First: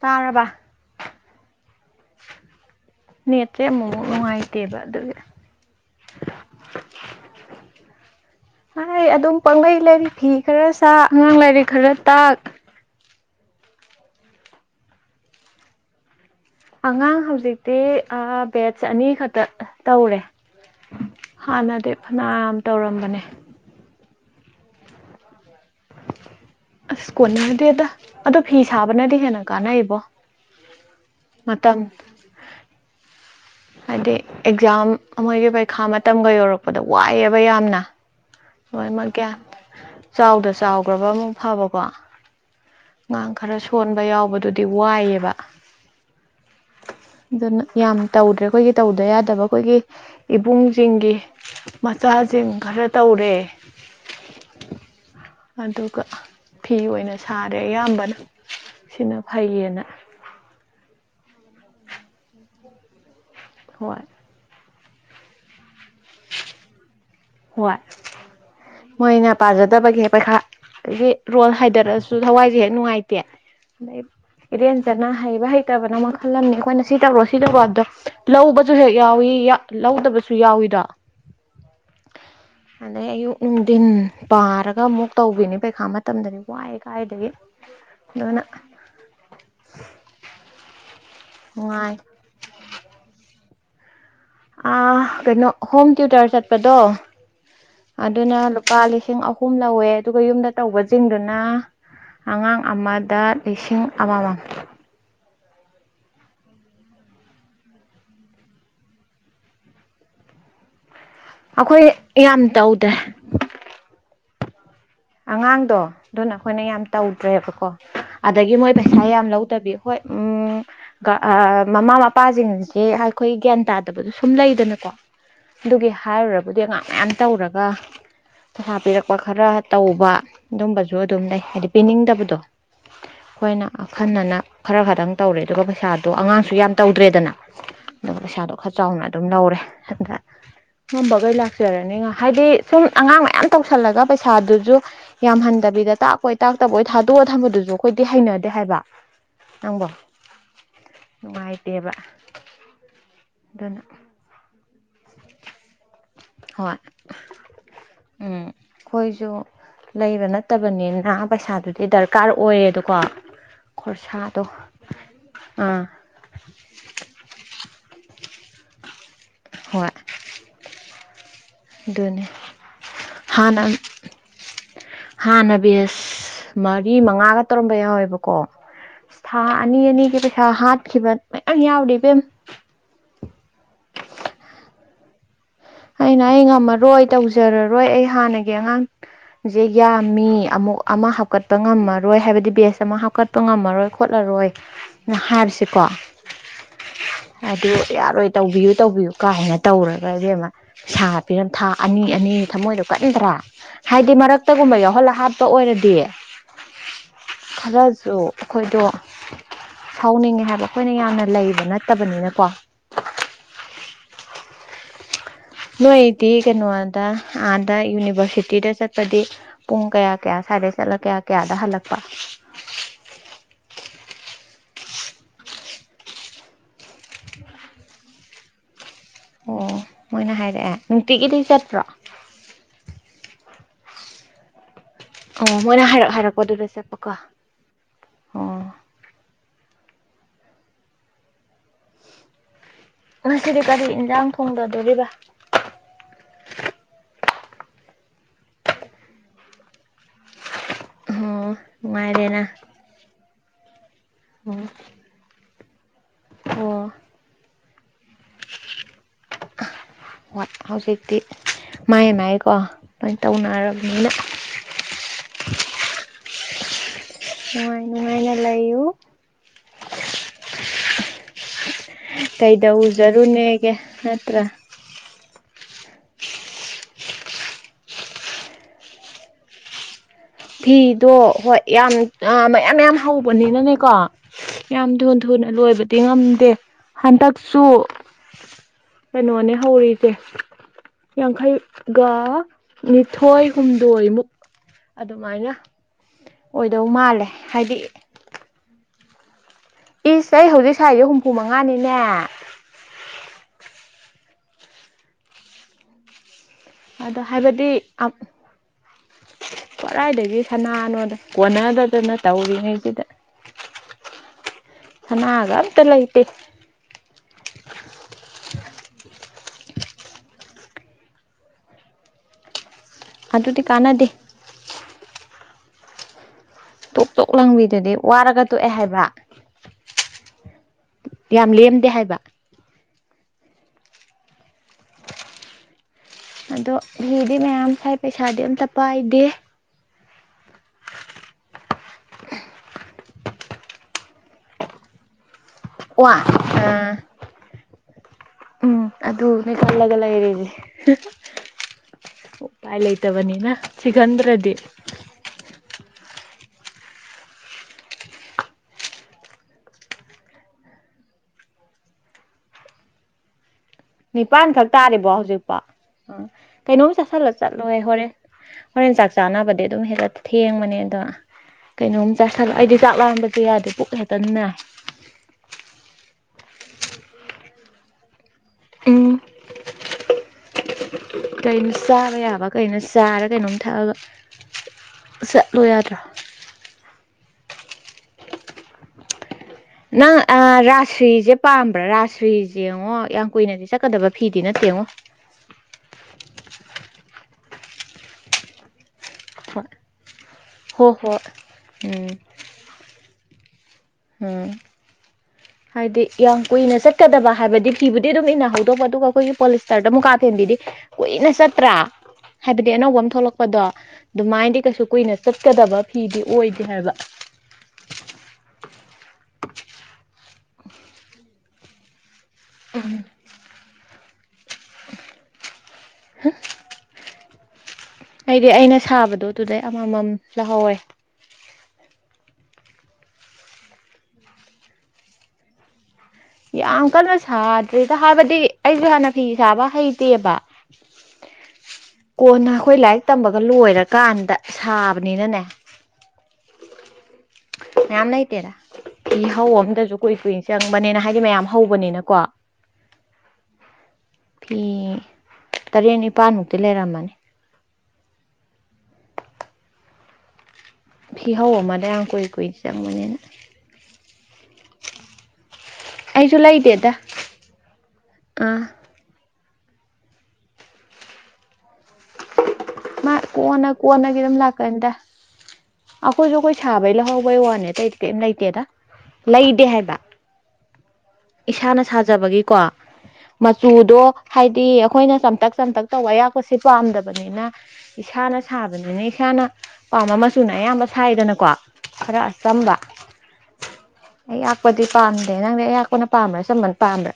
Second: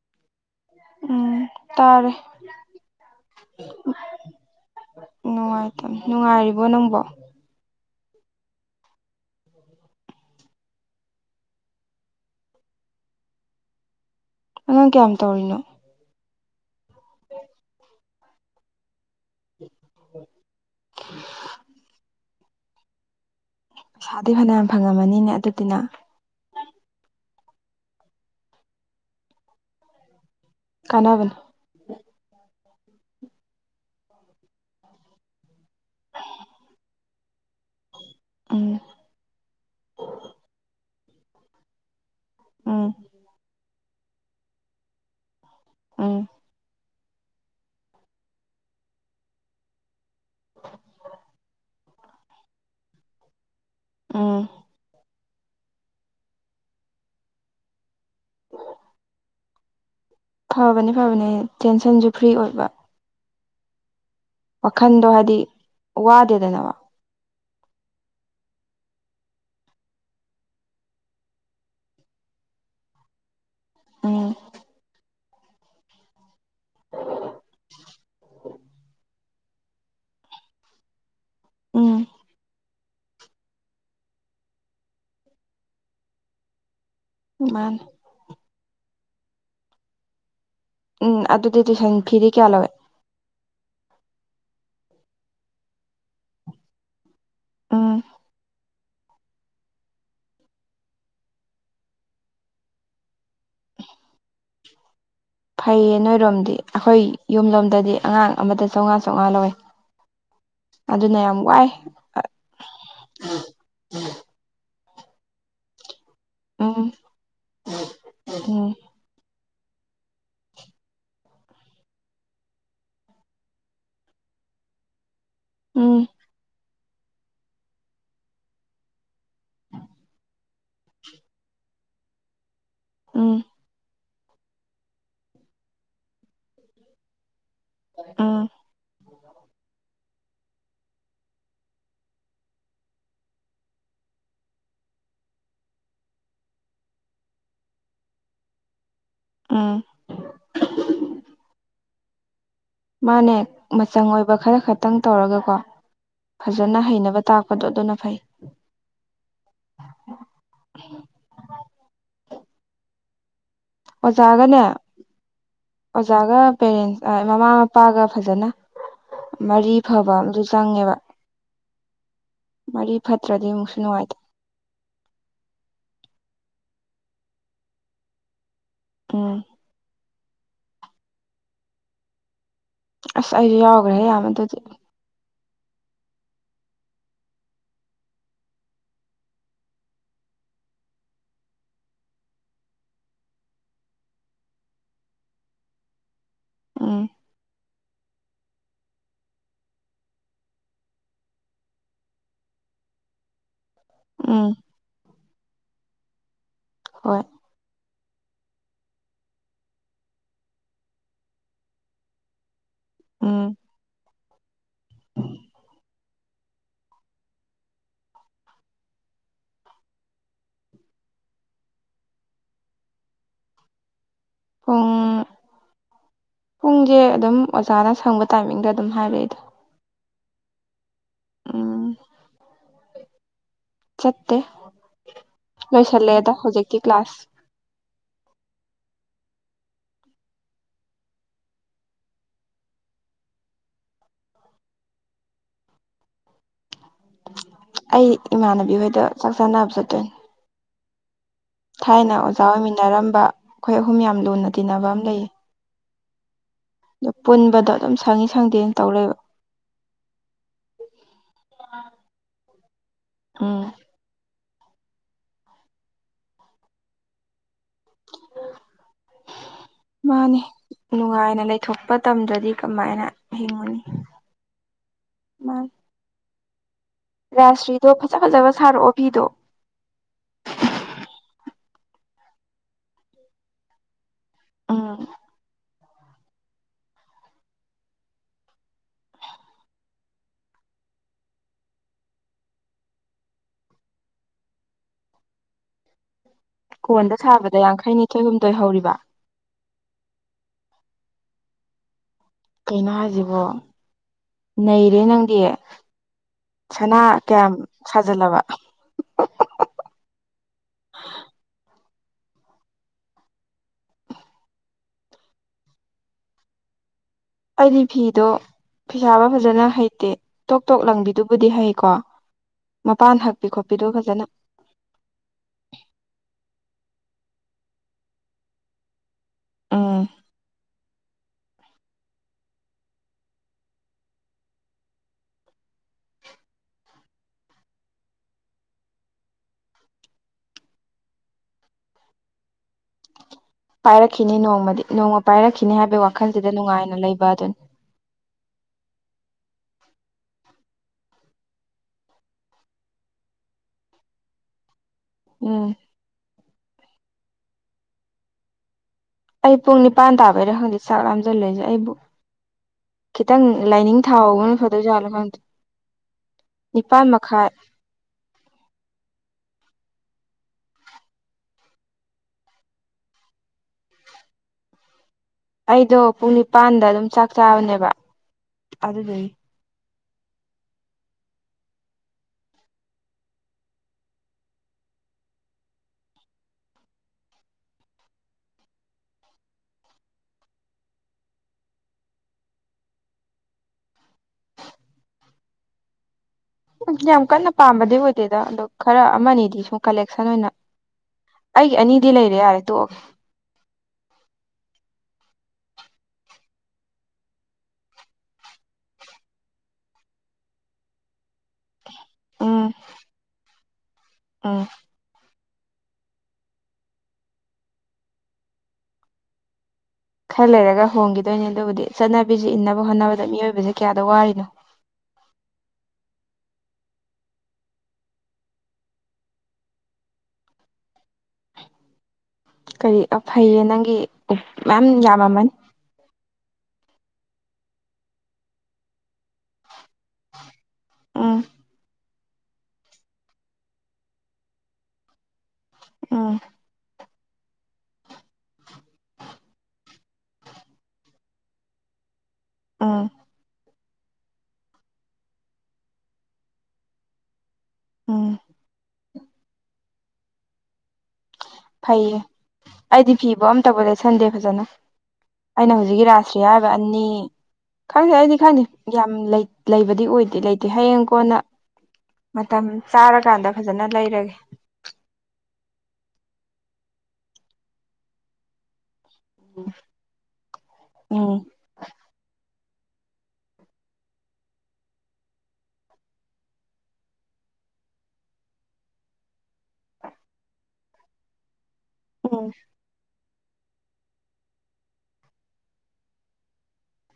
ꯇꯥꯔꯕ ꯎꯝ ꯇꯥꯔꯦ ꯅꯦꯠꯁꯦ ꯑꯃꯨꯛꯃꯨꯛ ꯅꯨꯡꯉꯥꯏꯇꯦꯕ ꯑꯗꯨꯒꯤ ꯅꯨꯡꯉꯥꯏꯇꯝ ꯅꯨꯡꯉꯥꯏꯔꯤꯕꯣ ꯅꯪꯕꯣ [unintelligible] ꯍꯥꯏ ꯑꯗꯨꯝ ꯄꯪꯂꯩ ꯂꯥꯏꯔꯤ ꯐꯤ ꯈꯔ ꯁꯥ ꯑꯉꯥꯡ ꯂꯥꯏꯔꯤꯛ ꯈꯔ ꯇꯥꯛ ꯑꯉꯥꯡ ꯀꯌꯥꯝ ꯇꯧꯔꯤꯅꯣ ꯑꯉꯥꯡ ꯍꯧꯖꯤꯛꯇꯤ ꯑꯥ ꯕꯦꯠꯁ ꯑꯅꯤꯈꯛ ꯇꯥ ꯇꯧꯔꯦ ꯍꯥꯟꯅꯗꯤ ꯐꯅꯌꯥꯝ ꯇꯧꯔꯝꯕꯅꯦ ꯐꯥꯗꯤ ꯐꯅꯌꯥꯝ ꯐꯪꯉꯝꯃꯅꯤꯅꯦ ꯑꯗꯨꯗꯤꯅ ꯑꯁ ꯀꯣꯟꯅꯗꯦꯗꯥ ꯑꯗ ꯑꯗꯣ ꯐꯤ ꯁꯥꯕꯅꯗꯤ ꯍꯦꯟꯅ ꯀꯥꯟꯅꯩꯕꯣ ꯀꯅꯥꯕꯅꯦ ꯃꯇꯝ ꯍꯥꯏꯗꯤ ꯑꯦꯛꯖꯥꯝ ꯃꯣꯏꯒꯤ ꯄꯩꯈꯥ ꯃꯇꯝꯒ ꯌꯧꯔꯛꯄꯗ ꯋꯥꯏꯌꯦꯕ ꯌꯥꯝꯅ ꯎꯝ ꯍꯣꯏ ꯃꯣꯏꯒꯦ ꯆꯥꯎꯗ ꯆꯥꯎꯈ꯭ꯔꯕ ꯑꯃ ꯐꯕꯀꯣ ꯎꯝ ꯉꯥꯡ ꯈꯔ ꯁꯣꯟꯕ ꯌꯥꯎꯕꯗꯨꯗꯤ ꯋꯥꯏꯌꯦꯕ ꯎꯝ ꯑꯗꯨꯅ ꯌꯥꯝ ꯇꯧꯗ꯭ꯔꯦ ꯈꯣꯏꯒꯤ ꯇꯧꯗ ꯌꯥꯗꯕ ꯈꯣꯏꯒꯤ ꯏꯕꯨꯡꯖꯤꯡꯒꯤ ꯃꯆꯥꯖꯤꯡ ꯈꯔ ꯇꯧꯔꯦ ꯎꯝ ꯑꯗꯨꯒ ꯐꯤ ꯑꯣꯏꯅ ꯁꯥꯔꯦ ꯑꯌꯥꯝꯕꯅ ꯁꯤꯅ ꯐꯩꯌꯦꯅ ꯐꯕꯅꯦ ꯐꯕꯅꯦ ꯇꯦꯟꯁꯟꯖꯨ ꯐ꯭ꯔꯤ ꯑꯣꯏꯕ ꯍꯣꯏ ꯋꯥꯈꯟꯗꯣ ꯍꯥꯏꯗꯤ ꯋꯥꯗꯦꯗꯅ ꯍꯣꯏ ꯃꯣꯏꯅ ꯄꯥꯖꯗꯕꯒꯤ ꯄꯩꯈꯥ ꯑꯗꯒꯤ ꯔꯣꯜ ꯍꯥꯏꯗꯔꯛꯑꯁꯨ ꯊꯋꯥꯏꯖꯦ ꯍꯦꯛ ꯅꯨꯡꯉꯥꯏꯇꯦ ꯂꯥꯟ ꯎꯝ ꯏꯔꯦꯟꯖꯅ ꯍꯩꯕ ꯍꯩꯇꯥꯕ ꯅ ꯃꯈꯟ ꯈꯜꯂꯝꯅꯤ ꯑꯈꯣꯏꯅ ꯁꯤ ꯇꯧꯔꯣ ꯁꯤ ꯇꯧꯔꯣ ꯍꯥꯏꯕꯗꯣ ꯂꯧꯕꯖꯨ ꯍꯦꯛ ꯌꯥꯎꯏ ꯂꯧꯗꯕꯁꯨ ꯌꯥꯎꯏꯤꯗꯣ ꯎꯝ ꯑꯗꯩ ꯑꯌꯨꯛ ꯅꯨꯡꯗꯤꯟ ꯄꯥꯔꯒ ꯑꯃꯨꯛ ꯇꯧꯕꯤꯅꯤ ꯄꯩꯈꯥ ꯃꯇꯝꯗꯗꯤ ꯋꯥꯏ ꯀꯥꯏꯗꯒꯤ ꯃꯥꯟ ꯅꯨꯅ ꯎꯝ ꯑꯗꯨꯗꯤ ꯇꯨꯏꯁꯟ ꯅꯨꯡꯉꯥꯏ ꯐꯤꯗꯤ ꯀꯌꯥ ꯂꯧꯏ ꯑ ꯀꯩꯅꯣ ꯍꯣꯝ ꯇ꯭ꯌꯨꯇꯔ ꯆꯠꯄꯗꯣ ꯎꯝ ꯑꯗꯨꯅ ꯂꯨꯞ ꯄꯥ ꯂꯤꯁꯤꯡ ꯑꯍꯨꯝ ꯂꯧꯋꯦ ꯑꯗꯨꯒ ꯌꯨꯝꯗ ꯇꯧꯕꯖꯤꯡꯗꯨꯅ ꯑꯉꯥꯡ ꯑꯃꯗ ꯂꯤꯁꯤꯡ ꯑꯃꯃꯝ ꯐꯩꯌꯦ ꯅꯣꯏꯔꯣꯝꯗꯤ ꯑꯈꯣꯏ ꯌꯨꯝꯂꯣꯝꯗꯗꯤ ꯑꯉꯥꯡ ꯑꯃꯗ ꯆꯝꯉꯥ ꯆꯝꯉꯥ ꯂꯧꯌꯦ ꯑꯗꯨꯅ ꯌꯝ ꯑꯈꯣꯏ ꯌꯥꯝ ꯇꯧꯗꯦ ꯑꯉꯥꯡꯗꯣ ꯑꯗꯨꯅ ꯑꯈꯣꯏꯅ ꯌꯥꯝ ꯎꯝ ꯇꯧꯗ꯭ꯔꯦꯕꯀꯣ ꯑꯗꯒꯤ ꯎꯝ ꯃꯣꯏꯄꯩ ꯄꯩꯁꯥ ꯌꯥꯝ ꯂꯧꯗꯕꯤ ꯍꯣꯏ ꯎꯝ ꯒ ꯑ ꯃꯃꯥ ꯃꯄꯥꯖꯤꯡꯒꯤ ꯍꯥꯈꯣꯏ ꯒ꯭ꯌꯥꯟ ꯇꯥꯗꯕꯗꯨ ꯁꯨꯝ ꯂꯩꯗꯅꯀꯣ ꯑꯗꯨꯒꯤ ꯎꯝ ꯍꯥꯏꯔꯨꯔꯕꯨꯗꯤ ꯑꯉꯥꯡ ꯃꯌꯥꯝ ꯇꯧꯔꯒ ꯄꯩꯁꯥ ꯄꯤꯔꯛꯄ ꯈꯔ ꯇꯧꯕ ꯗꯨꯝꯕꯖꯨ ꯑꯗꯨꯝ ꯂꯩ ꯍꯥꯏꯗꯤ ꯄꯤꯅꯤꯡꯗꯕꯗꯣ ꯎꯝ ꯈꯣꯏꯅ ꯑꯈꯟꯅꯅ ꯈꯔ ꯈꯗꯪ ꯇꯧꯔꯦ ꯑꯗꯨꯒ ꯄꯩꯁꯥꯗꯣ ꯑꯉꯥꯡꯁꯨ ꯌꯥꯝ ꯇꯧꯗ꯭ꯔꯦꯗꯅ ꯑꯗꯨꯒ ꯎꯝ ꯄꯩꯁꯥꯗꯣ ꯈꯔ ꯆꯥꯎꯅ ꯑꯗꯨꯝ ꯂꯧꯔꯦ ꯑꯗ ꯉꯝꯕꯒꯩ ꯂꯥꯛꯆꯔꯅꯤ ꯉ ꯍꯥꯏꯗꯤ ꯁꯨꯝ ꯑꯉꯥꯡ ꯃꯌꯥꯝ ꯇꯧꯁꯜꯂꯒ ꯄꯩꯁꯥꯗꯨꯖꯨ ꯌꯥꯝꯍꯟꯗꯕꯤꯗ ꯇꯥꯛꯄꯣꯏ ꯇꯥꯛꯇꯕꯣꯏ ꯊꯥꯗꯣꯛꯑ ꯊꯝꯕꯗꯨꯖꯨ ꯈꯣꯏꯗꯤ ꯍꯩꯅꯗꯦ ꯍꯥꯏꯕ ꯎꯝ ꯅꯪꯕꯣ ꯅꯨꯡꯉꯥꯏꯇꯦꯕ ꯃꯥꯅꯦ ꯑꯗꯨꯅ ꯃꯆꯪ ꯑꯣꯏꯕ ꯈꯔ ꯈꯇꯪ ꯇꯧꯔꯒꯀꯣ ꯍꯣꯏ ꯐꯖꯅ ꯍꯩꯅꯕ ꯇꯥꯛꯄꯗꯣ ꯑꯗꯨꯅ ꯐꯩ ꯈꯣꯏꯖꯨ ꯂꯩꯕ ꯅꯠꯇꯕꯅꯤꯅ ꯄꯩꯁꯥꯗꯨꯗꯤ ꯗꯔꯀꯥꯔ ꯑꯣꯏꯌꯦꯗꯨꯀꯣ ꯑꯣꯖꯥꯒꯅꯦ ꯑꯣꯖ ꯑꯥ ꯑꯣꯖꯥꯒ ꯄꯦꯔꯦꯟ ꯑ ꯃꯃꯥ ꯃꯄꯥꯒ ꯐꯖꯅ ꯃꯔꯤ ꯐꯕ ꯑꯝꯖꯨ ꯆꯪ ꯆꯪꯉꯦꯕ ꯗꯨꯅꯤ ꯃꯔꯤ ꯐꯠꯇ꯭ꯔꯗꯤ ꯍꯥꯟꯅꯟ ꯑꯃꯨꯛꯁꯨ ꯅꯨꯡꯉꯥꯏꯇꯦ ꯍꯥꯟꯅ ꯕꯦꯁ ꯃꯔꯤ ꯃꯉꯥꯒ ꯇꯧꯔꯝꯕ ꯌꯥꯎꯋꯦꯕꯛ ꯀꯣ ꯎꯝ ꯁꯊꯥ ꯑꯅꯤ ꯑꯅꯤꯒꯤ ꯄꯩꯁꯥ ꯍꯥꯠꯈꯤꯕ ꯃꯌꯥꯝ ꯌꯥꯎꯔꯤ ꯏꯕꯦꯝ꯫ ꯑꯁ ꯑꯩꯖꯨ ꯌꯥꯎꯒ꯭ꯔꯦꯍꯦ ꯌꯥꯝ ꯑꯗꯨꯗꯤ꯫ ꯑꯩꯅ ꯑꯩ ꯉꯝꯃꯔꯣꯏ ꯇꯧꯖꯔꯔꯣꯏ ꯑꯩ ꯍꯥꯟꯅꯒꯤ ꯑꯉꯥꯡ ꯖꯦ ꯌꯥꯝꯃꯤ ꯑꯃꯨꯛ ꯑꯃ ꯍꯥꯞꯀꯠꯄ ꯉꯝꯃꯔꯣꯏ ꯍꯥꯏꯕꯗꯤ ꯕꯦꯆ ꯑꯃ ꯍꯥꯞꯀꯠ ꯄ ꯉꯝꯃꯔꯣꯏ ꯈꯣꯠꯂꯔꯣꯏ ꯅ ꯍꯥꯏꯕꯁꯤꯀꯣ ꯎꯝ ꯑꯗꯨ ꯌꯥꯔꯣꯏ ꯇꯧꯕꯤꯌꯨ ꯇꯧꯕꯤꯌꯨ ꯀꯥꯏꯅ ꯇꯧꯔꯒ ꯏꯕꯦꯝꯃ꯫ ꯁꯥ ꯄꯤꯔꯝ ꯊꯥ ꯑꯅꯤ ꯑꯅꯤ ꯊꯃꯣꯏꯗꯣ ꯀꯟꯗ꯭ꯔꯥ ꯍꯥꯏꯗꯤ ꯎꯝ ꯃꯔꯛꯇꯒꯨꯝꯕ ꯌꯥꯎꯍꯜꯂ ꯍꯥꯞ ꯄ ꯑꯣꯏꯔꯗꯤ ꯍꯣꯏ ꯈꯔꯖꯨ ꯑꯈꯣꯏꯗꯣ꯫ ꯁꯥꯎꯅꯤꯡꯉꯦ ꯍꯥꯏꯕ ꯑꯈꯣꯏꯅ ꯌꯥꯝꯅ ꯂꯩꯕ ꯅꯠꯇꯕꯅꯤꯅꯀꯣ꯫ ꯎꯝ ꯅꯣꯏꯗꯤ ꯀꯩꯅꯣꯗ ꯑꯥꯗ ꯌꯨꯅꯤꯚꯔꯁꯤꯇꯤꯗ ꯆꯠꯄꯗꯤ ꯄꯨꯡ ꯀꯌꯥ ꯀꯌꯥ ꯁꯥꯏꯗꯩ ꯆꯠꯂ ꯀꯌꯥ ꯀꯌꯥꯗ ꯍꯜꯂꯛꯄ꯫ ꯄꯨꯡ ꯄꯨꯡꯖꯦ ꯑꯗꯨꯝ ꯑꯣꯖꯥꯅ ꯁꯪꯕ ꯇꯥꯏꯃꯤꯡꯗ ꯑꯗꯨꯝ ꯍꯥꯏꯔꯛꯏꯗ꯫ ꯑꯣ ꯃꯣꯏꯅ ꯍꯥꯏꯔꯛꯑꯦ ꯅꯨꯡꯇꯤꯒꯤꯗꯤ ꯆꯠꯄ꯭ꯔꯣ꯫ ꯎꯝ ꯆꯠꯇꯦ ꯑꯣ ꯃꯣꯏꯅ ꯍꯥꯏꯔꯛ ꯂꯣꯏꯁꯜꯂꯦꯗ ꯍꯥꯏꯔꯛꯄꯗꯨꯗ ꯍꯧꯖꯤꯛꯇꯤ ꯆꯠꯄꯀꯣ ꯀ꯭ꯂꯥꯁ ꯑꯣ꯫ ꯉꯁꯤꯗꯤ ꯀꯔꯤ ꯏꯟꯖꯥꯡ ꯊꯣꯡꯗꯗꯣꯔꯤꯕ꯫ ꯑꯩ ꯏꯃꯥꯟꯅꯕꯤ ꯍꯣꯏꯗ ꯆꯥꯛ ꯆꯥꯅꯕ ꯆꯠꯇꯣꯏꯟ꯫ ꯎꯍꯣ ꯊꯥꯏꯅ ꯑꯣꯖꯥ ꯑꯣꯏꯃꯤꯟꯅꯔꯝꯕ ꯈꯣꯏ ꯑꯍꯨꯝ ꯌꯥꯝ ꯂꯨꯅ ꯇꯤꯟꯅꯕ ꯑꯝ ꯂꯩꯌꯦ꯫ ꯑꯣ ꯗꯣ ꯄꯨꯟꯕꯗꯣ ꯑꯗꯨꯝ ꯁꯪꯉꯤ ꯁꯪꯗꯦꯅ ꯇꯧ ꯂꯩꯕ ꯫ ꯍꯣꯏ ꯍꯧꯖꯤꯛꯇꯤ ꯃꯥꯏ ꯃꯥꯏꯀꯣ ꯂꯣꯏꯟ ꯎꯝ ꯇꯧꯅꯔꯕꯅꯤꯅ꯫ ꯅꯨꯡꯉꯥꯏ ꯅꯨꯡꯉꯥꯏꯅ ꯂꯩꯌꯨ ꯫ ꯃꯥꯅꯤ ꯅꯨꯡꯉꯥꯏꯅ ꯂꯩꯊꯣꯛꯄ ꯇꯝꯗꯔ꯭ꯗꯤ ꯀꯃꯥꯏꯅ ꯀꯩꯗꯧꯖꯔꯨꯅꯦꯒꯦ ꯍꯤꯡꯉꯨꯅꯤ꯫ ꯅꯠꯇ꯭ꯔꯥ ꯃꯥ ꯔꯥꯁꯁ꯭ꯔꯤꯗꯣ ꯐꯖ ꯐꯖꯕ ꯁꯥꯔꯛꯑꯣ ꯐꯤꯗꯣ꯫ ꯐꯤꯗꯣ ꯍꯣꯏ ꯌꯥꯝ ꯑꯥ ꯃꯌꯥꯝ ꯃꯌꯥꯝ ꯍꯧꯕꯅꯤꯅꯅꯦꯀꯣ꯫ ꯌꯥꯝ ꯎꯝ ꯊꯨꯟ ꯊꯨꯅ ꯂꯣꯏꯕꯗꯤ ꯉꯝꯗꯦ ꯍꯟꯗꯛꯁꯨ꯫ ꯀꯩꯅꯣꯅꯦ ꯍꯧꯔꯤꯁꯦ ꯌꯥꯡꯈꯩꯒ ꯅꯤꯊꯣꯏ ꯍꯨꯝꯗꯣꯏꯃꯨꯛ꯫ ꯑꯗꯨꯃꯥꯏꯅ ꯑꯣꯏꯗꯧ ꯃꯥꯜꯂꯦ ꯍꯥꯏꯗꯤ ꯊꯣꯏ ꯍꯨꯝꯗꯣꯏ ꯍꯧꯔꯤꯕ꯫ ꯏꯁ ꯑꯩ ꯍꯧꯖꯤꯛ ꯁꯥꯏꯖꯤ ꯍꯨꯝꯐꯨ ꯃꯉꯥꯅꯤꯅꯦ꯫ ꯀꯩꯅꯣ ꯍꯥꯏꯖꯤꯕꯣ ꯅꯩꯔꯦ ꯅꯪꯗꯤ꯫ ꯁꯅꯥ ꯑꯗꯣ ꯀꯌꯥꯝ ꯍꯥꯏꯕꯗꯤ ꯁꯥꯖꯤꯜꯂꯕ꯫ ꯀꯗꯥꯏꯗꯒꯤ ꯁꯅꯥꯅꯣꯗ ꯀꯣꯟꯅꯗꯗꯅ ꯇꯧꯔꯤꯉꯩꯖꯤꯗ ꯁꯅꯥꯒ ꯑꯝꯇ ꯂꯩꯇꯦ꯫ ꯑꯩꯗꯤ ꯐꯤꯗꯣ ꯐꯤꯁꯥꯕ ꯐꯖꯅ ꯍꯩꯇꯦ ꯇꯣꯛ ꯇꯣꯛ ꯂꯪꯕꯤꯗꯨꯕꯨꯗꯤ ꯍꯩꯀꯣ꯫ ꯃꯄꯥꯟ ꯍꯛꯄꯤ ꯑꯗꯨꯗꯤ ꯈꯣꯠꯄꯤꯗꯣ ꯀꯥꯟꯅꯗꯦ ꯐꯖꯅ꯫ ꯇꯣꯛ ꯇꯣꯛ ꯂꯪꯕꯤꯗꯨꯗꯤ ꯋꯥꯔꯒ ꯇꯣꯛꯑꯦ ꯍꯥꯏꯕ꯫ ꯎꯝ ꯌꯥꯝ ꯂꯦꯝꯗꯦ ꯍꯥꯏꯕ꯫ ꯑꯗꯣ ꯐꯤꯗꯤ ꯃꯌꯥꯝ ꯁꯥꯏ ꯄꯩꯁꯥꯗꯤ ꯑꯝꯇ ꯄꯥꯏꯗꯦ꯫ ꯄꯥꯏꯔꯛꯈꯤꯅꯤ ꯅꯣꯡꯃꯗꯤ ꯅꯣꯡꯃ ꯄꯥꯏꯔꯛꯈꯤꯅꯤ ꯍꯥꯏꯕꯒꯤ ꯋꯥ ꯋꯥꯈꯜꯁꯤꯗ ꯑꯥ ꯅꯨꯡꯉꯥꯏꯅ ꯂꯩꯕ ꯑꯗꯨꯅꯤ꯫ ꯎꯝ ꯑꯗꯨꯅꯦ ꯈꯜꯂꯒ ꯂꯩꯔꯤꯁꯦ꯫ ꯎꯄꯥꯏ ꯂꯩꯇꯕꯅꯤꯅ ꯁꯤꯒꯟꯗ꯭ꯔꯗꯤ꯫ ꯎꯝ꯫ ꯑꯩ ꯄꯨꯡ ꯅꯤꯄꯥꯟ ꯇꯥꯕꯩꯔ ꯍꯧꯖꯤꯛ ꯆꯥꯛ ꯂꯥꯝꯁꯤꯜ ꯂꯛꯏꯁꯦ ꯑꯩꯕꯨ ꯈꯤꯇꯪ ꯂꯥꯏꯅꯤꯡ ꯊꯥꯎꯕꯅ ꯅꯤꯄꯥꯟꯈꯛ ꯐꯗꯣꯏꯖꯥꯠꯂꯣ ꯇꯥꯔꯤꯕꯣ ꯈꯪꯗꯦ ꯍꯧꯖꯤꯛꯄꯣ ꯀꯩꯅꯣꯝ ꯅꯤꯄꯥꯟ ꯆꯥꯁꯤꯜꯂ ꯃꯈꯥꯏ ꯆꯠꯂꯣꯏꯍꯦ ꯍꯣꯔꯦꯟ꯫ ꯍꯣꯔꯦꯟ ꯆꯥꯛ ꯆꯥꯅꯕꯗꯤ ꯑꯗꯨꯝ ꯍꯦꯖꯠ ꯊꯦꯡꯕꯅꯦ ꯑꯗꯣ꯫ ꯀꯩꯅꯣꯝ ꯆꯥꯁꯥꯜꯂꯨ ꯑꯩꯗꯤ ꯆꯥꯛ ꯂꯥꯛꯝꯕꯁꯨ ꯌꯥꯗꯦ ꯄꯨꯛ ꯍꯦꯛꯇ ꯅꯥꯏ꯫ ꯑꯩꯗꯣ ꯄꯨꯡ ꯅꯤꯄꯥꯟꯗ ꯑꯗꯨꯝ ꯆꯥꯛ ꯆꯥꯕꯅꯦꯕ ꯎꯝ ꯑꯗꯨꯗꯨꯒꯤ꯫ ꯀꯩꯅꯣ ꯆꯥꯕ ꯌꯥꯕ ꯀꯩꯅꯣ ꯆꯥꯔ ꯀꯩꯅꯣꯝ ꯊꯛꯑꯒ꯫ ꯆꯠꯂꯣ ꯌꯥꯗ꯭ꯔꯥ꯫ ꯅꯪ ꯑꯥ ꯔꯥꯁ ꯁꯤꯔꯖꯦ ꯄꯥꯝꯕ꯭ꯔꯥ ꯔꯥꯁ ꯁꯤꯔꯖꯦ ꯌꯦꯡꯉꯣ ꯌꯥꯝ ꯀꯨꯏꯅꯗꯤ ꯆꯠꯀꯗꯕ ꯐꯤꯗꯤ ꯅꯠꯇꯦꯡꯉꯣ꯫ ꯌꯥꯝ ꯀꯟꯅ ꯄꯥꯝꯕꯗꯤ ꯑꯣꯏꯗꯦꯗ ꯑꯗꯨ꯫ ꯈꯔ ꯑꯃꯗꯤ ꯁꯨꯝ ꯀꯂꯦꯛꯁꯟ ꯑꯣꯏꯅ ꯍꯣꯏ ꯍꯣꯏ ꯑꯩꯒꯤ ꯑꯅꯤꯗꯤ ꯎꯝ ꯂꯩꯔꯦ ꯌꯥꯔꯦ ꯇꯣꯛꯑꯒꯦ꯫ ꯎꯝ꯫ ꯍꯥꯏꯗꯤ ꯌꯥꯝ ꯀꯨꯏꯅ ꯆꯠꯀꯗꯕ ꯍꯥꯏꯕꯗꯤ ꯐꯤꯕꯨꯗꯤ ꯑꯗꯨꯝ ꯏꯟꯅꯍꯗꯣꯛꯄ ꯑꯗꯨꯒ ꯑꯩꯈꯣꯏꯒꯤ ꯄꯣꯂꯤꯁꯇꯔꯗ ꯃꯨꯛꯀꯥ ꯐꯦꯟꯕꯤꯗꯤ ꯀꯨꯏꯅ ꯆꯠꯇ꯭ꯔꯥ ꯎꯝ ꯍꯥꯏꯕꯗꯤ ꯑꯅꯧꯕ ꯑꯃ ꯊꯣꯛꯂꯛꯄꯗꯣ꯫ ꯑꯗꯨꯃꯥꯏꯅꯗꯤ ꯎꯝ ꯀꯩꯁꯨ ꯀꯨꯏꯅ ꯆꯠꯀꯗꯕ ꯐꯤꯗꯤ ꯑꯣꯏꯗꯦ ꯍꯥꯏꯕ꯫ ꯈꯔ ꯂꯩꯔꯒ ꯍꯣꯡꯈꯤꯗꯣꯏꯅꯤ ꯑꯗꯨꯕꯨꯗꯤ ꯆꯠꯅꯕꯤꯁ ꯏꯟꯅꯕ ꯍꯣꯠꯅꯕꯗ ꯃꯤꯑꯣꯏꯕꯁꯦ ꯀꯌꯥꯗ ꯋꯥꯔꯤꯅꯣ꯫ [unintelligible] ꯑꯩꯗꯤ ꯑꯩꯅ ꯁꯥꯕꯗꯣ ꯑꯗꯨꯗꯩ ꯑꯃꯃꯝ ꯂꯧꯍꯧꯋꯦ꯫ ꯀꯔꯤ ꯐꯩꯌꯦ ꯅꯪꯒꯤ ꯃꯌꯥꯝ ꯌꯥꯝꯃꯝꯃꯅꯤ꯫ ꯌꯥꯝ ꯀꯟꯅ ꯁꯥꯗ꯭ꯔꯤꯗ ꯍꯥꯏꯕꯗꯤ ꯑꯩꯁꯨ ꯍꯥꯟꯅ ꯐꯤ ꯁꯥꯕ ꯍꯩ ꯇꯦꯕ ꯎꯝ ꯀꯣꯟꯅ ꯑꯩꯈꯣꯏ ꯂꯥꯏꯔꯤꯛ ꯇꯝꯕꯒ ꯂꯣꯏꯔꯀꯥꯟꯗ ꯁꯥꯕꯅꯤꯅꯅꯦ꯫ ꯎꯝ꯫ ꯀꯅꯥꯝ ꯂꯩꯇꯦ꯫ ꯐꯤꯍꯧ ꯑꯝꯗꯁꯨ ꯀꯨꯏ ꯀꯨꯏ ꯆꯪꯕꯅꯤꯅ ꯍꯥꯏꯗꯤ ꯃꯌꯥꯝ ꯍꯧꯕꯅꯤꯅꯀꯣ꯫ ꯑꯥ ꯐꯤ ꯇꯔꯦꯠ ꯅꯤꯄꯥꯜꯃꯨꯛꯇꯤ ꯂꯩꯔꯝꯃꯅꯤ꯫ ꯎꯝ꯫ ꯐꯤꯍꯧ ꯑꯃ ꯐꯩꯌꯦ ꯑꯩꯗꯤ ꯐꯤꯕꯣ ꯑꯃ ꯇꯕꯨ ꯂꯩꯁꯟꯗꯦ ꯐꯖꯅ꯫ ꯑꯩꯅ ꯍꯧꯖꯤꯛꯀꯤ ꯑꯩꯁꯨ ꯔꯥꯁꯇ꯭ꯔꯤꯌꯥ ꯍꯥꯏꯕ ꯂꯩꯗꯦꯗ ꯑꯅꯤ ꯈꯪꯗꯦ ꯑꯩꯗꯤ ꯑꯥ ꯈꯪꯗꯦ꯫ ꯌꯥꯝ ꯂꯩ ꯂꯩꯕꯗꯤ ꯑꯣꯏꯗꯦ ꯂꯩꯇꯦ ꯍꯌꯦꯡ ꯀꯣꯟꯅ ꯃꯇꯝ ꯆꯥꯔꯀꯥꯟꯗ ꯐꯖꯅ ꯂꯩꯔꯒꯦ꯫ ꯀꯩꯝꯇ ꯑꯈꯣꯏꯁꯨ ꯑꯈꯣꯏ ꯁꯥꯕꯩ ꯂꯧꯍꯧꯕꯩ ꯋꯥꯅꯦ ꯑꯇꯩꯗꯤ ꯀꯩꯝ ꯂꯩꯇꯦꯗ꯫ ꯂꯩꯗꯦ ꯍꯥꯏꯕ ꯎꯝ ꯏꯁꯥꯅ ꯁꯥꯖꯕꯒꯤꯀꯣ꯫ ꯃꯆꯨꯗꯣ ꯍꯥꯏꯗꯤ ꯑꯈꯣꯏꯅ ꯆꯝꯇꯛ ꯆꯝꯇꯛ ꯇꯧꯕ ꯑꯌꯥꯛꯄꯁꯦ ꯄꯥꯝꯗꯕꯅꯤꯅ꯫ ꯏꯁꯥꯅ ꯁꯥꯕꯅꯤꯅ ꯏꯁꯥꯅ ꯄꯥꯝꯕ ꯃꯆꯨꯅ ꯑꯌꯥꯝꯕ ꯁꯥꯏꯗꯅꯀꯣ꯫ ꯈꯔ ꯎꯝ ꯑꯆꯝꯕ꯫ ꯑꯩꯌꯥꯛꯄꯗꯤ ꯄꯥꯝꯗꯦ ꯅꯪꯗꯤ ꯑꯌꯥꯛꯄꯅ ꯄꯥꯝꯕ꯭ꯔꯥ ꯑꯆꯝꯕꯅ ꯄꯥꯝꯕ꯭ꯔꯥ꯫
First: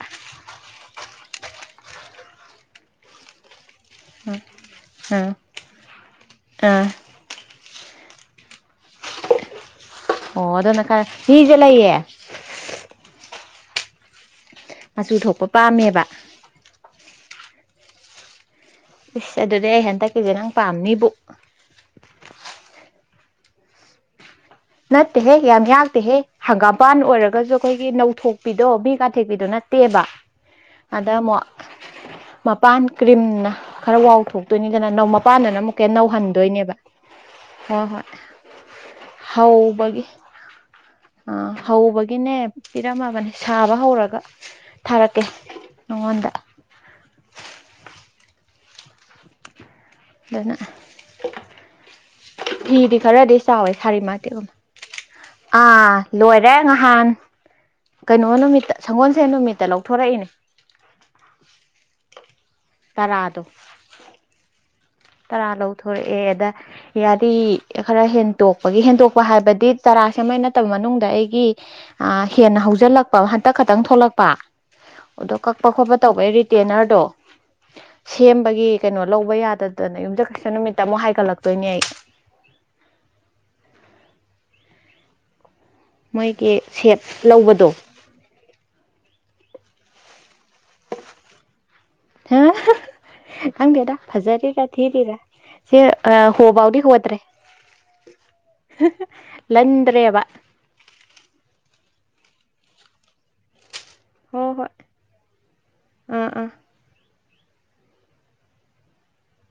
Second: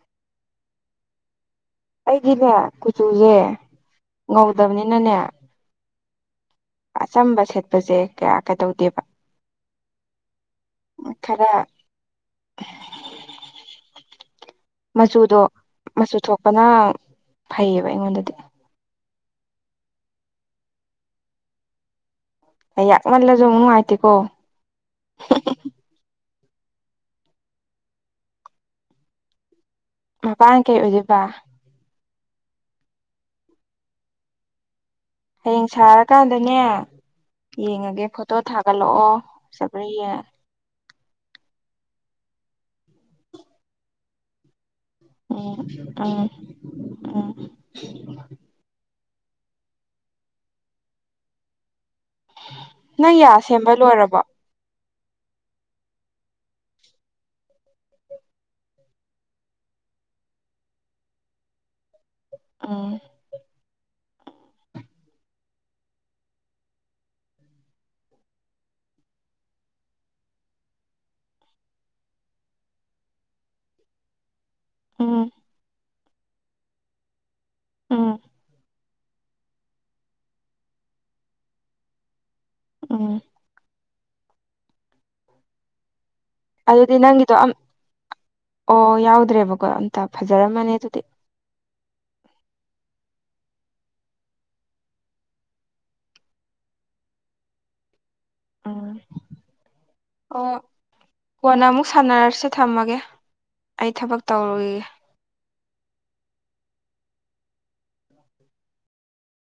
ꯑꯩꯒꯤꯅꯦ ꯀꯨꯆꯨꯖꯦ꯫ ꯎꯝ ꯑ ꯑ꯫ ꯑꯆꯝꯕ ꯁꯦꯠꯄꯁꯦ ꯀꯌꯥ ꯀꯩꯗꯧꯗꯦ ꯑꯣ ꯑꯗꯨꯅ ꯈꯔ ꯃꯤꯖꯦ ꯂꯩꯌꯦ ꯃꯆꯨ ꯃꯆꯨꯗꯣ ꯊꯣꯛꯄ ꯄꯥꯝꯃꯦꯕ ꯃꯆꯨꯊꯣꯛ ꯐꯅ ꯐꯩꯌꯦꯕ ꯑꯩꯉꯣꯟꯗꯥꯗꯤ ꯏꯁ ꯑꯗꯨꯗꯤ ꯑꯩ ꯍꯟꯗꯛꯀꯤꯁꯦ ꯅꯪ ꯄꯥꯝꯅꯤꯕꯨ ꯌꯥꯛꯃꯜꯂꯥꯁꯨ ꯑꯃꯨꯛ ꯅꯨꯡꯉꯥꯏꯇꯦꯀꯣ ꯅꯠꯇꯦꯍꯦ ꯌꯥꯝ ꯌꯥꯛꯇꯦꯍꯦ ꯍꯪꯒꯥꯝꯄꯥꯟ ꯑꯣꯏꯔꯒꯁꯨ ꯑꯈꯣꯏꯒꯤ ꯅꯧꯊꯣꯛꯄꯤꯗꯣ ꯃꯤ ꯀꯥꯊꯦꯛꯄꯤꯗꯣ ꯅꯠꯇꯦ ꯇꯦꯕ ꯃꯄꯥꯟ ꯀꯩ ꯑꯗꯥ ꯑꯣꯏꯗꯣꯏꯕ ꯑꯃꯨꯛ ꯃꯄꯥꯟ ꯀ꯭ꯔꯤꯝꯅ ꯈꯔ ꯋꯥꯥꯎ ꯊꯣꯛꯇꯣꯏꯅꯤꯗꯅ [unintelligible] ꯍꯌꯦꯡ ꯁꯥꯔꯀꯥꯟꯗꯅꯦ ꯍꯣꯏ ꯍꯣꯏ ꯌꯦꯡꯉꯒꯦ ꯐꯣꯇꯣ ꯊꯥꯒꯠꯂꯛꯑꯣ ꯆꯠꯄ꯭ꯔꯥ ꯍꯧꯕꯒꯤ ꯌꯦꯡꯉꯒꯦ ꯑꯥ ꯍꯧꯕꯒꯤꯅꯦ ꯄꯤꯔꯝꯃꯕꯅꯤ ꯁꯥꯕ ꯍꯧꯔꯒ ꯊꯥꯔꯛꯀꯦ ꯎꯝ ꯎꯝ ꯅꯥꯉꯣꯟꯗ ꯎꯝ ꯑꯗꯨꯅ ꯐꯤꯗꯤ ꯅꯪ ꯌꯥ ꯈꯔꯗꯤ ꯆꯥꯎꯋꯦ ꯁꯦꯝꯕ ꯁꯥꯔꯤ ꯂꯣꯏꯔꯕꯣ ꯃꯇꯤꯛ ꯑꯥ ꯂꯣꯏꯔꯦ ꯅꯍꯥꯟ ꯀꯩꯅꯣ ꯅꯨꯃꯤꯠꯇ ꯁꯪꯒꯣꯜꯁꯦꯟ ꯅꯨꯃꯤꯠꯇ ꯂꯧꯊꯣꯔꯛꯏꯅꯦ ꯎꯝ ꯇꯔꯥꯗꯣ ꯇꯔꯥ ꯂꯧꯊꯣꯔꯛꯑꯦ ꯑꯗꯥ ꯌꯥꯔꯤ ꯈꯔ ꯍꯦꯟꯇꯣꯛꯄꯒꯤ ꯍꯦꯟꯇꯣꯛꯄ ꯍꯥꯏꯕꯗꯤ ꯇꯔꯥ ꯁꯦꯝꯕꯩ ꯅꯠꯇꯕ ꯃꯅꯨꯡꯗ ꯑꯩꯒꯤ ꯑꯥ ꯍꯦꯟꯅ ꯍꯧꯖꯤꯜꯂꯛꯄ ꯍꯟꯇꯛ ꯈꯛꯇꯪ ꯊꯣꯛꯂꯛꯄ ꯎꯝ ꯑꯗꯣ ꯀꯛꯄ ꯈꯣꯠꯄ ꯇꯧꯕꯩ ꯔꯤꯇꯦꯟꯅꯔꯗꯣ ꯎꯝ ꯁꯦꯝꯕꯒꯤ ꯀꯩꯅꯣ ꯂꯧꯕ ꯌꯥꯗ ꯑꯗꯨꯅ ꯌꯨꯝꯖꯥꯀꯩꯁꯨ ꯅꯨꯃꯤꯠꯇ ꯑꯃꯨꯛ ꯍꯥꯏꯒꯠꯂꯛꯇꯣꯏꯅꯦ ꯑꯩ ꯎꯝ ꯃꯣꯏꯒꯤ ꯑꯗꯨꯗꯤ ꯁꯦꯠ ꯅꯪꯒꯤꯗꯣ ꯑꯝ ꯂꯧꯕꯗꯣ ꯑꯣ ꯌꯥꯎꯗ꯭ꯔꯦꯕꯀꯣ ꯑꯝꯇ ꯐꯖꯔꯝꯃꯅꯤ ꯑꯗꯨꯗꯤ [unintelligible] ꯈꯪꯗꯦꯗ ꯐꯖꯔꯤꯔ ꯊꯤꯔꯤꯔ ꯁꯤ ꯑꯥ ꯍꯣꯐꯥꯎꯗꯤ ꯍꯣꯗ꯭ꯔꯦ [inaudible] ꯂꯟꯗ꯭ꯔꯦꯕ ꯑꯣ ꯀꯣꯟꯅ ꯑꯃꯨꯛ ꯁꯥꯟꯅꯔꯁꯦ ꯊꯝꯃꯒꯦ ꯑꯩ ꯊꯕꯛ ꯍꯣ ꯍꯣꯏ ꯇꯧꯔꯨꯏ ꯑꯥ ꯑꯥ